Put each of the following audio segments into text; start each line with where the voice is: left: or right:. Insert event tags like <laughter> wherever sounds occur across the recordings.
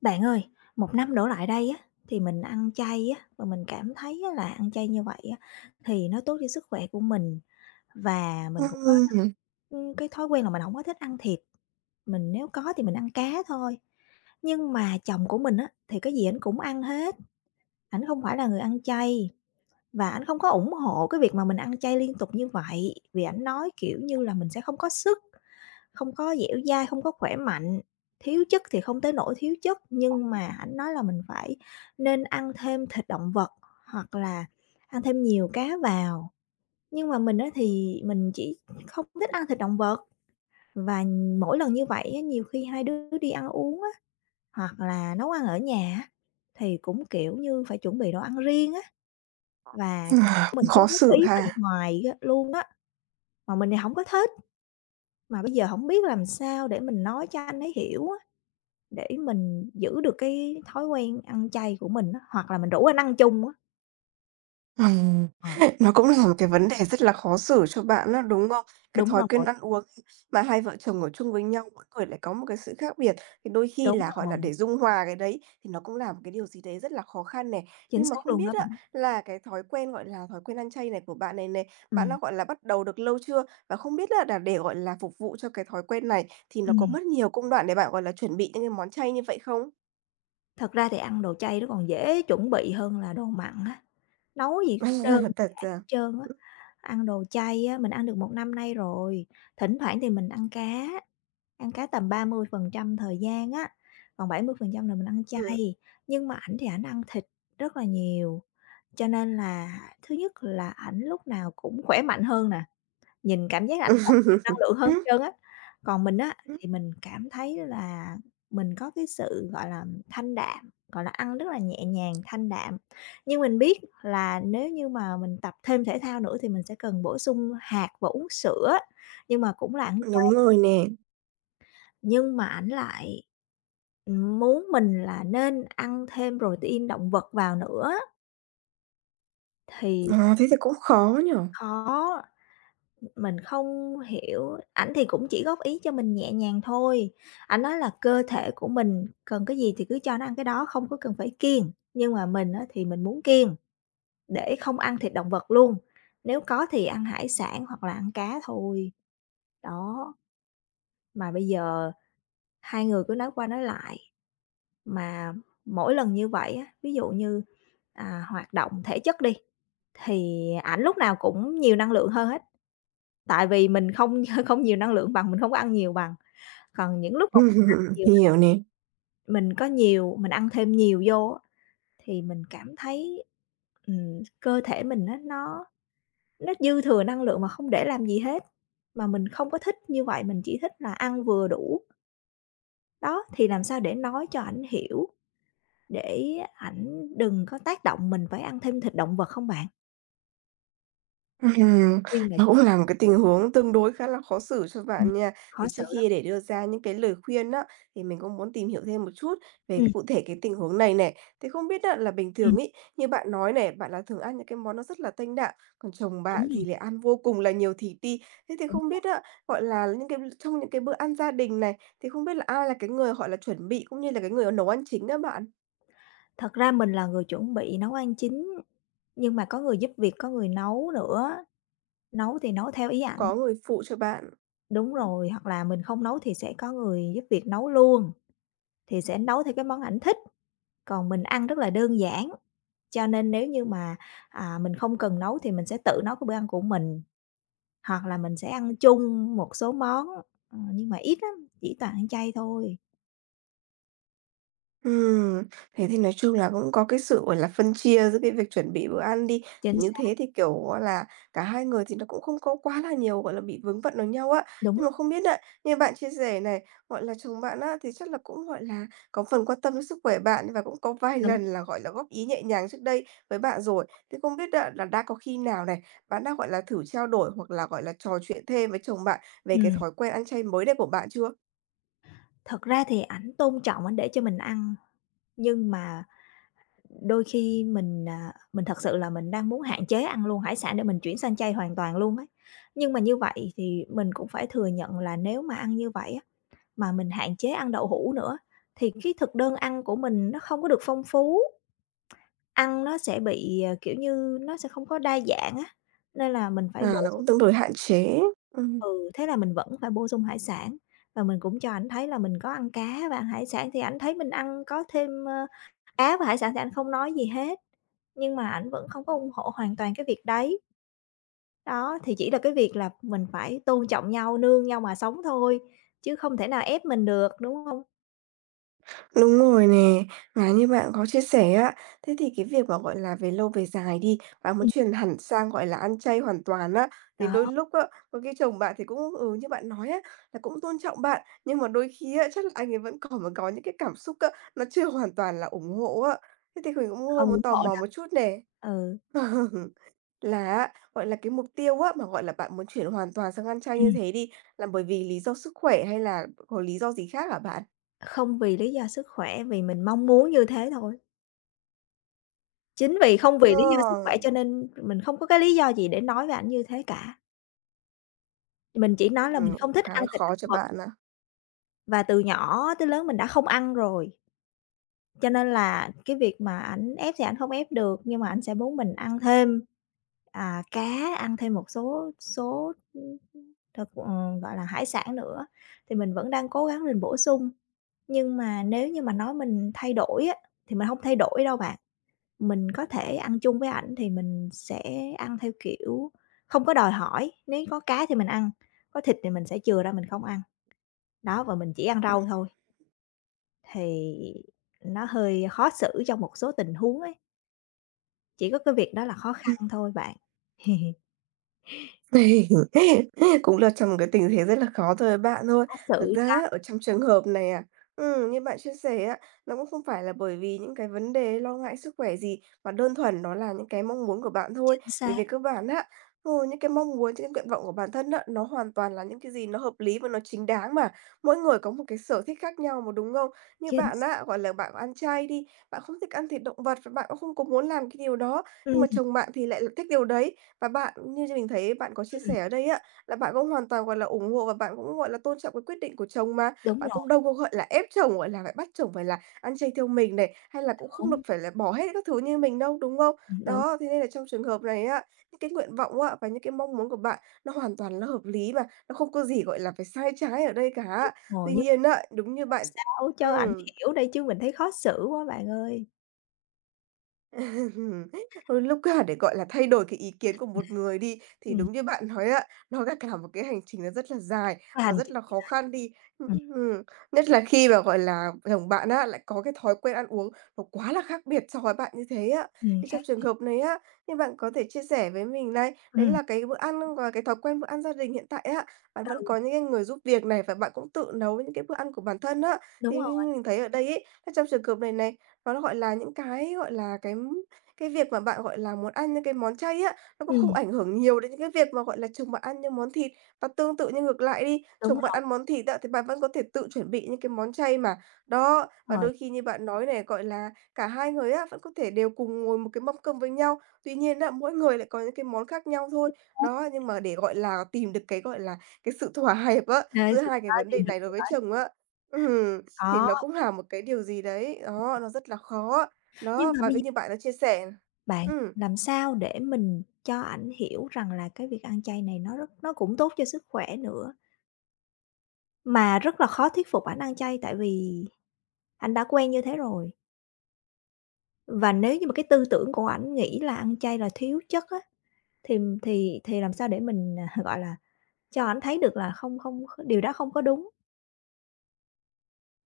left: Bạn ơi, một năm đổ lại đây á, thì mình ăn chay á, và mình cảm thấy á là ăn chay như vậy á, thì nó tốt cho sức khỏe của mình và mình cũng có,
right: Ừm,
left: cái thói quen là mình không có thích ăn thịt, mình nếu có thì mình ăn cá thôi. Nhưng mà chồng của mình á, thì cái gì ảnh cũng ăn hết, ảnh không phải là người ăn chay và ảnh không có ủng hộ cái việc mà mình ăn chay liên tục như vậy, vì ảnh nói, kiểu như là, mình sẽ không có sức. Không có dẻo dai, không có khỏe mạnh, thiếu chất thì không tới nỗi thiếu chất, nhưng mà ảnh nói là mình phải nên ăn thêm thịt động vật hoặc là ăn thêm nhiều cá vào. Nhưng mà mình á thì mình chỉ không thích ăn thịt động vật và mỗi lần như vậy á, nhiều khi hai đứa đi ăn uống á, hoặc là nấu ăn ở nhà á, thì cũng, kiểu như, phải chuẩn bị đồ ăn riêng á, và
right: <sighs>
left: chồng của
right: cũng
left: mình cứ
right: khó
left: góp
right: xử
left: ý
right: ha.
left: mình hoài á luôn á, mà mình thì hổng có thích. Mà bây giờ không biết làm sao để mình nói cho anh ấy hiểu á. Để mình giữ được cái thói quen ăn chay của mình á, hoặc là mình rủ anh ăn chung á.
right: Ừm,
left: Ờ,
right: <laughs> nó cũng là một cái vấn đề rất là khó xử cho bạn đó đúng không? Cái
left: đúng
right: thói
left: rồi,
right: quen ăn uống mà hai vợ chồng ở chung với nhau, mỗi người lại có một cái sự khác biệt, thì đôi khi
left: đúng
right: là, gọi là,
left: rồi,
right: để dung hòa cái đấy thì nó cũng là một cái điều gì đấy rất là khó khăn này.
left: chính
right: Nhưng mà
left: xác
right: không
left: luôn
right: biết
left: đó
right: á,
left: bạn.
right: là cái thói quen, gọi là, thói quen ăn chay này của bạn này này, bạn
left: Ừm,
right: đã, gọi là, bắt đầu được lâu chưa? Và không biết á là để, gọi là, phục vụ cho cái thói quen này thì nó có
left: ừm,
right: mất nhiều công đoạn để bạn, gọi là, chuẩn bị những cái món chay như vậy không?
left: thật ra thì ăn đồ chay nó còn dễ chuẩn bị hơn là đồ mặn á, nấu gì cũng đơn
right: <laughs> À, thật
left: giản
right: à?
left: hết trơn á. Ăn đồ chay á, mình ăn được một năm nay rồi, thỉnh thoảng thì mình ăn cá tầm 30% thời gian á, còn 70% là mình ăn
right: Ừm.
left: chay. Nhưng mà ảnh thì ảnh ăn thịt rất là nhiều, cho nên là thứ nhất là ảnh lúc nào cũng khỏe mạnh hơn nè, nhìn cảm giác ảnh là nhiều năng lượng
right: <laughs>
left: hơn hết trơn á. Còn mình á, thì mình cảm thấy là mình có cái sự, gọi là, thanh đạm, gọi là, ăn rất là nhẹ nhàng, thanh đạm. Nhưng mình biết là nếu như mà mình tập thêm thể thao nữa thì mình sẽ cần bổ sung hạt và uống sữa, nhưng mà cũng là ăn
right: Đúng
left: chanh.
right: rồi nè.
left: Nhưng mà ảnh lại, muốn mình là nên ăn thêm protein động vật vào nữa thì
right: À, thế thì cũng khó nhở.
left: khó. Mình không hiểu, ảnh thì cũng chỉ góp ý cho mình nhẹ nhàng thôi, ảnh nói là cơ thể của mình cần cái gì thì cứ cho nó ăn cái đó, không có cần phải kiêng. Nhưng mà mình á thì mình muốn kiêng, để không ăn thịt động vật luôn, nếu có thì ăn hải sản hoặc là ăn cá thôi. Đó, mà bây giờ hai người cứ nói qua nói lại, mà mỗi lần như vậy á, ví dụ như, à, hoạt động thể chất đi, thì ảnh lúc nào cũng nhiều năng lượng hơn hết, tại vì mình không <laughs> không nhiều năng lượng bằng, mình không có ăn nhiều bằng. Còn những lúc mà mình ăn
right: <laughs>
left: nhiều
right: Hiểu nè.
left: mình có nhiều mình ăn thêm nhiều vô á, thì mình cảm thấy, cơ thể mình á nó dư thừa năng lượng mà không để làm gì hết, mà mình không có thích như vậy, mình chỉ thích là ăn vừa đủ. Đó, thì làm sao để nói cho ảnh hiểu, để ảnh đừng có tác động mình phải ăn thêm thịt động vật không bạn?
right: Ừm,
left: Khuyên này
right: nó cũng là một cái tình huống tương đối khá là khó xử cho
left: ừm,
right: bạn nha. Thì
left: khó
right: trước
left: xử lắm.
right: khi để đưa ra những cái lời khuyên đó thì mình cũng muốn tìm hiểu thêm một chút về cái
left: Ừm,
right: cụ thể cái tình huống này này. Thì không biết á, là bình
left: ừm,
right: thường ấy, như bạn nói này, bạn là thường ăn những cái món nó rất là thanh đạm, còn chồng bạn
left: đúng rồi,
right: thì lại ăn vô cùng là nhiều thịt đi. Thế thì
left: đúng
right: không
left: rồi.
right: biết á, gọi là, những cái trong những cái bữa ăn gia đình này, thì không biết là ai là cái người, gọi là, chuẩn bị cũng như là cái người nấu ăn chính đó bạn?
left: Thật ra mình là người chuẩn bị nấu ăn chính, nhưng mà có người giúp việc, có người nấu nữa. Nấu thì nấu theo ý ảnh,
right: Có người phụ cho bạn?
left: đúng rồi, hoặc là mình không nấu thì sẽ có người giúp việc nấu luôn, thì sẽ nấu theo cái món ảnh thích, còn mình ăn rất là đơn giản. Cho nên nếu như mà, à, mình không cần nấu thì mình sẽ tự nấu cái bữa ăn của mình, hoặc là mình sẽ ăn chung một số món, ờ, nhưng mà ít lắm, chỉ toàn ăn chay thôi.
right: Ừm, thế thì nói chung là cũng có cái sự, gọi là, phân chia giữa cái việc chuẩn bị bữa ăn đi, thì
left: Chính
right: như
left: xác,
right: thế thì, kiểu, á là, cả hai người thì nó cũng không có quá là nhiều, gọi là, bị vướng bận vào nhau á.
left: đúng
right: Nhưng
left: rồi,
right: mà không biết ạ như bạn chia sẻ này, gọi là, chồng bạn á thì chắc là cũng, gọi là, có phần quan tâm đến sức khỏe bạn và cũng có vài
left: đúng,
right: lần là, gọi là, góp ý nhẹ nhàng trước đây với bạn rồi. Thế không biết á là đã có khi nào này, bạn đã, gọi là, thử trao đổi hoặc là, gọi là, trò chuyện thêm với chồng bạn về cái
left: ừm.
right: thói quen ăn chay mới đây của bạn chưa?
left: Thật ra thì ảnh tôn trọng, ảnh để cho mình ăn, nhưng mà đôi khi mình, à, mình thật sự là mình đang muốn hạn chế ăn luôn hải sản để mình chuyển sang chay hoàn toàn luôn ấy. Nhưng mà như vậy thì mình cũng phải thừa nhận là nếu mà ăn như vậy á, mà mình hạn chế ăn đậu hũ nữa thì cái thực đơn ăn của mình nó không có được phong phú, ăn nó sẽ bị, kiểu như, nó sẽ không có đa dạng á, nên là mình phải
right: À,
left: bổ
right: nó
left: sung
right: cũng tương đối hạn chế. Ừm.
left: ừ, thế là mình vẫn phải bổ sung hải sản. Và mình cũng cho ảnh thấy là mình có ăn cá và ăn hải sản thì ảnh thấy mình ăn có thêm, cá và hải sản thì ảnh không nói gì hết. Nhưng mà ảnh vẫn không có ủng hộ hoàn toàn cái việc đấy. Đó, thì chỉ là cái việc là mình phải tôn trọng nhau, nương nhau mà sống thôi, chứ không thể nào ép mình được, đúng hông?
right: Đúng rồi nè, mà như bạn có chia sẻ á, thế thì cái việc mà, gọi là, về lâu về dài đi, bạn muốn
left: Ừm.
right: chuyển hẳn sang, gọi là, ăn chay hoàn toàn á, thì
left: Đó,
right: đôi lúc á, có khi chồng bạn thì cũng, ừ, như bạn nói á, là cũng tôn trọng bạn, nhưng mà đôi khi á, chắc là anh ấy vẫn còn mà có những cái cảm xúc á, nó chưa hoàn toàn là ủng hộ á. Thế thì mình cũng hơi
left: không
right: muốn
left: ủng
right: tò
left: hộ
right: mò
left: đâu.
right: một chút nè.
left: Ừ.
right: <laughs> Là á, gọi là, cái mục tiêu á, mà, gọi là, bạn muốn chuyển hoàn toàn sang ăn chay như
left: Ừm.
right: thế đi, là bởi vì lý do sức khỏe hay là có lý do gì khác hả bạn?
left: Không vì lý do sức khỏe, vì mình mong muốn như thế thôi. Chính vì không vì lý do sức khỏe
right: Ờ.
left: cho nên mình không có cái lý do gì để nói với ảnh như thế cả. Mình chỉ nói là mình
right: Ừm,
left: không thích
right: khá
left: ăn
right: là
left: thịt
right: khó
left: động
right: cho
left: vật
right: bạn à?
left: và từ nhỏ tới lớn mình đã không ăn rồi, cho nên là cái việc mà ảnh ép thì ảnh không ép được, nhưng mà ảnh sẽ muốn mình ăn thêm. À, cá, ăn thêm một số số, thực gọi là, hải sản nữa, thì mình vẫn đang cố gắng mình bổ sung. Nhưng mà nếu như mà nói mình thay đổi á, thì mình không thay đổi đâu bạn. Mình có thể ăn chung với ảnh thì mình sẽ ăn theo kiểu không có đòi hỏi, nếu có cá thì mình ăn, có thịt thì mình sẽ chừa ra mình không ăn. Đó, và mình chỉ ăn rau thôi, thì nó hơi khó xử trong một số tình huống ấy, chỉ có cái việc đó là khó khăn thôi bạn.
right: Này, <laughs> cũng là trong một cái tình thế rất là khó thôi bạn thôi.
left: Khó xử
right: Thực ra
left: là
right: á, ở trong trường hợp này à, như bạn chia sẻ á, nó cũng không phải là bởi vì những cái vấn đề lo ngại sức khỏe gì, mà đơn thuần nó là những cái mong muốn của bạn thôi.
left: chính
right: Thì
left: xác,
right: về cơ bản á, ừ, những cái mong muốn, những cái nguyện vọng của bản thân á, nó hoàn toàn là những cái gì nó hợp lý và nó chính đáng mà. Mỗi người có một cái sở thích khác nhau mà, đúng không? Như
left: chính
right: bạn
left: xác.
right: á, gọi là, bạn ăn chay đi, bạn không thích ăn thịt động vật và bạn cũng không có muốn làm cái điều đó, nhưng mà
left: Ừm.
right: chồng bạn thì lại là thích điều đấy. Và bạn như như mình thấy bạn có chia sẻ ở đây á, là bạn cũng hoàn toàn, gọi là, ủng hộ và bạn cũng, gọi là, tôn trọng cái quyết định của chồng mà.
left: Đúng
right: Bạn
left: rồi
right: cũng đâu có, gọi là, ép chồng, gọi là, phải bắt chồng phải là ăn chay theo mình này, hay là cũng không được
left: ừm,
right: phải là bỏ hết các thứ như mình đâu, đúng không?
left: đúng,
right: Đó, thế nên là trong trường hợp này á, những cái nguyện vọng á, và những cái mong muốn của bạn nó hoàn toàn là hợp lý mà, nó không có gì, gọi là, phải sai trái ở đây cả.
left: rồi
right: Tuy
left: nhưng
right: nhiên á, đúng như
left: làm
right: bạn
left: sao cho ảnh
right: ừm.
left: hiểu đây chứ mình thấy khó xử quá bạn ơi.
right: <laughs> Đôi lúc cả để, gọi là, thay đổi cái ý kiến của một người đi, thì
left: Ừm,
right: đúng như bạn nói ạ nó là cả một cái hành trình nó rất là dài
left: cái
right: và
left: hành
right: rất
left: trình
right: là khó
left: dài.
right: khăn đi.
left: Ừm,
right: Ừm, ừm, nhất là khi mà, gọi là, chồng bạn á, lại có cái thói quen ăn uống nó quá là khác biệt so với bạn như thế á. Thì trong
left: khác
right: trường hợp này á, thì bạn có thể chia sẻ với mình này, đấy
left: ừm,
right: là cái bữa ăn và cái thói quen bữa ăn gia đình hiện tại á, bạn vẫn
left: ừ,
right: có những cái người giúp việc này và bạn cũng tự nấu những cái bữa ăn của bản thân á. Thì
left: đúng rồi,
right: mình thấy ở đây ấy, là trong trường hợp này này nó gọi là, những cái, gọi là, cái việc mà bạn, gọi là, muốn ăn những cái món chay á, nó cũng không
left: ừm,
right: ảnh hưởng nhiều đến những cái việc mà, gọi là, chồng bạn ăn những món thịt. Và tương tự như ngược lại đi,
left: đúng
right: chồng bạn
left: rồi,
right: ăn món thịt á, thì bạn vẫn có thể tự chuẩn bị những cái món chay mà. Đó, và
left: rồi,
right: đôi khi như bạn nói này, gọi là, cả hai người á, vẫn có thể đều cùng ngồi một cái mâm cơm với nhau. Tuy nhiên á, mỗi người lại có những cái món khác nhau thôi.
left: khác
right: Đó, nhưng mà để, gọi là, tìm được cái, gọi là, cái sự thỏa hiệp á, giữa
left: sự
right: hai cái
left: đó
right: vấn
left: thì
right: đề
left: được
right: này đối
left: người
right: với
left: thật
right: chồng á. Ừm. Thì
left: khó.
right: nó cũng là một cái điều gì đấy, đó, nó rất là khó.
left: Nhưng
right: Đó,
left: mà
right: và
left: bây
right: cái
left: giờ
right: như bạn đã chia sẻ.
left: bạn
right: Ừ.
left: làm sao để mình cho ảnh hiểu rằng là cái việc ăn chay này nó rất nó cũng tốt cho sức khỏe nữa, mà rất là khó thuyết phục ảnh ăn chay tại vì ảnh đã quen như thế rồi. Và nếu như mà cái tư tưởng của ảnh nghĩ là ăn chay là thiếu chất á, thì làm sao để mình, à, gọi là, cho ảnh thấy được là không không điều đó không có đúng.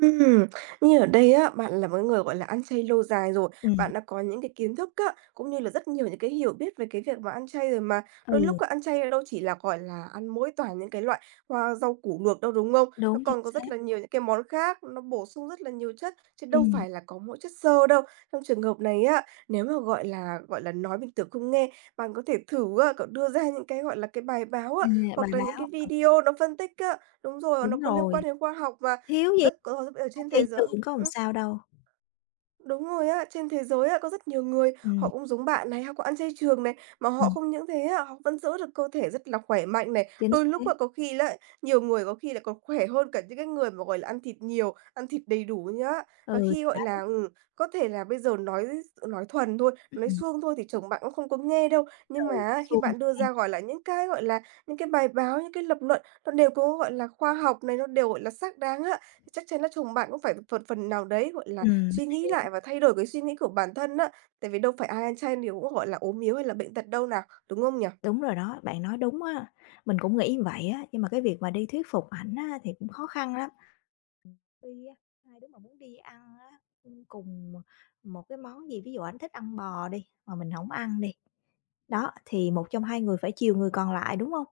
right: Ừm, như ở đây á, bạn là một cái người, gọi là, ăn chay lâu dài rồi,
left: Ừm,
right: bạn đã có những cái kiến thức á, cũng như là rất nhiều những cái hiểu biết về cái việc mà ăn chay rồi mà. Đôi lúc
left: ừ,
right: á, ăn chay đâu chỉ là, gọi là, ăn mỗi toàn những cái loại hoa rau củ luộc đâu, đúng không? Nó
left: đúng,
right: còn
left: chính
right: có rất
left: xác.
right: là nhiều những cái món khác, nó bổ sung rất là nhiều chất, chứ đâu
left: Ừm,
right: phải là có mỗi chất xơ đâu. Trong trường hợp này á, nếu mà, gọi là, nói bình thường không nghe, bạn có thể thử á, cậu đưa ra những cái, gọi là, cái bài báo á,
left: ừm, bài
right: hoặc là những cái
left: báo,
right: video nó phân tích á đúng rồi, nó
left: đúng
right: có liên quan
left: rồi,
right: đến khoa học mà,
left: thiếu gì
right: đất có ở
left: ăn
right: trên thế
left: chay
right: giới.
left: trường có làm
right: Ừ.
left: sao đâu.
right: Đúng rồi á, trên thế giới á, có rất nhiều người họ
left: Ừm,
right: cũng giống bạn này, họ cũng ăn chay trường này, mà họ
left: ừm,
right: không những thế á, họ vẫn giữ được cơ thể rất là khỏe mạnh này.
left: chính
right: Đôi lúc
left: xác,
right: á, có khi là nhiều người có khi lại còn khỏe hơn cả những cái người mà, gọi là, ăn thịt nhiều, ăn thịt đầy đủ nhá. Và
left: ừ,
right: khi,
left: thì
right: gọi là, ừ, có thể là bây giờ nói thuần thôi, nói
left: ừm,
right: suông thôi thì chồng bạn cũng không có nghe đâu, nhưng mà
left: ừ,
right: á, khi
left: xui
right: bạn
left: quá
right: đưa
left: ha.
right: ra, gọi là, những cái, những cái bài báo, những cái lập luận nó đều có, gọi là, khoa học này, nó đều, gọi là, xác đáng á, thì chắc chắn là chồng bạn cũng phải phần phần nào đấy, gọi là,
left: Ừm,
right: suy nghĩ lại và thay đổi cái suy nghĩ của bản thân á, tại vì đâu phải ai ăn chay đều cũng, gọi là, ốm yếu hay là bệnh tật đâu nào, đúng không nhỉ?
left: đúng rồi đó, bạn nói đúng á, mình cũng nghĩ như vậy á, nhưng mà cái việc mà đi thuyết phục ảnh á thì cũng khó khăn lắm. Tuy á, hai đứa mà muốn đi ăn á, cùng một cái món gì, ví dụ ảnh thích ăn bò đi, mà mình hổng ăn đi, đó, thì một trong hai người phải chiều người còn lại, đúng không?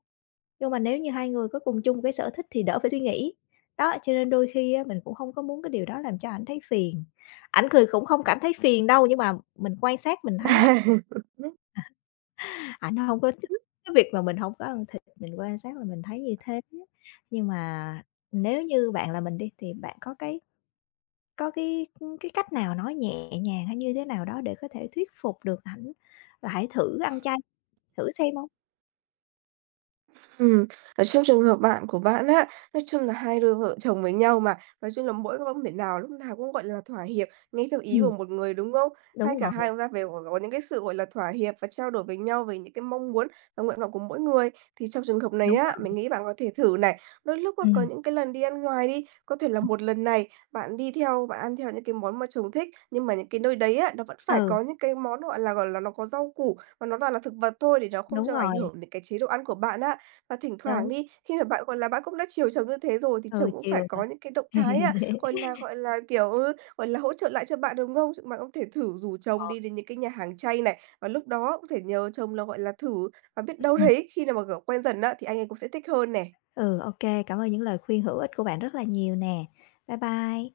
left: Nhưng mà nếu như hai người có cùng chung cái sở thích thì đỡ phải suy nghĩ. Đó, cho nên đôi khi á, mình cũng không có muốn cái điều đó làm cho ảnh thấy phiền. Ảnh cười cũng không cảm thấy phiền đâu, nhưng mà mình quan sát mình thấy
right: <laughs>
left: ảnh hông có thích cái việc mà mình hông có ăn thịt, mình quan sát là mình thấy như thế. Nhưng mà nếu như bạn là mình đi, thì bạn có cái, cái cách nào nói nhẹ nhàng hay như thế nào đó để có thể thuyết phục được ảnh là hãy thử ăn chay, thử xem hông?
right: Ừm, ở trong trường hợp bạn của bạn á, nói chung là hai đôi vợ chồng với nhau mà, nói chung là mỗi không thể nào lúc nào cũng, gọi là, thỏa hiệp nghe theo ý của
left: Ừm.
right: một người, đúng không?
left: Đúng
right: Hai cả
left: rồi,
right: hai chúng ta phải có những cái sự, gọi là, thỏa hiệp và trao đổi với nhau về những cái mong muốn và nguyện vọng của mỗi người. Thì trong trường hợp này
left: đúng
right: á, mình nghĩ bạn có thể thử này, đôi lúc á, có
left: ừm,
right: những cái lần đi ăn ngoài đi, có thể là một lần này bạn đi theo bạn ăn theo những cái món mà chồng thích, nhưng mà những cái nơi đấy á, nó vẫn phải
left: ừ,
right: có những cái món, gọi là, nó có rau củ và nó toàn là thực vật thôi để nó không
left: đúng
right: cho ảnh
left: rồi,
right: hưởng đến cái chế độ ăn của bạn á. Và thỉnh thoảng
left: đúng,
right: đi, khi mà bạn, gọi là, bạn cũng đã chiều chồng như thế rồi thì chồng
left: ừ,
right: cũng phải
left: chiều
right: có
left: rồi.
right: những cái động thái, a, gọi
left: <laughs>
right: là, gọi là, kiểu, ừ, gọi là, hỗ trợ lại cho bạn, đúng không? Chứ bạn cũng thể thử rủ chồng
left: Ờ,
right: đi đến những cái nhà hàng chay này, và lúc đó cũng thể nhờ chồng là, gọi là, thử, và biết đâu
left: ừm,
right: đấy khi nào mà, kiểu, quen dần á thì anh ấy cũng sẽ thích hơn nè.
left: ừ, ô cảm ơn những lời khuyên hữu ích của bạn rất là nhiều nè. Bye bye.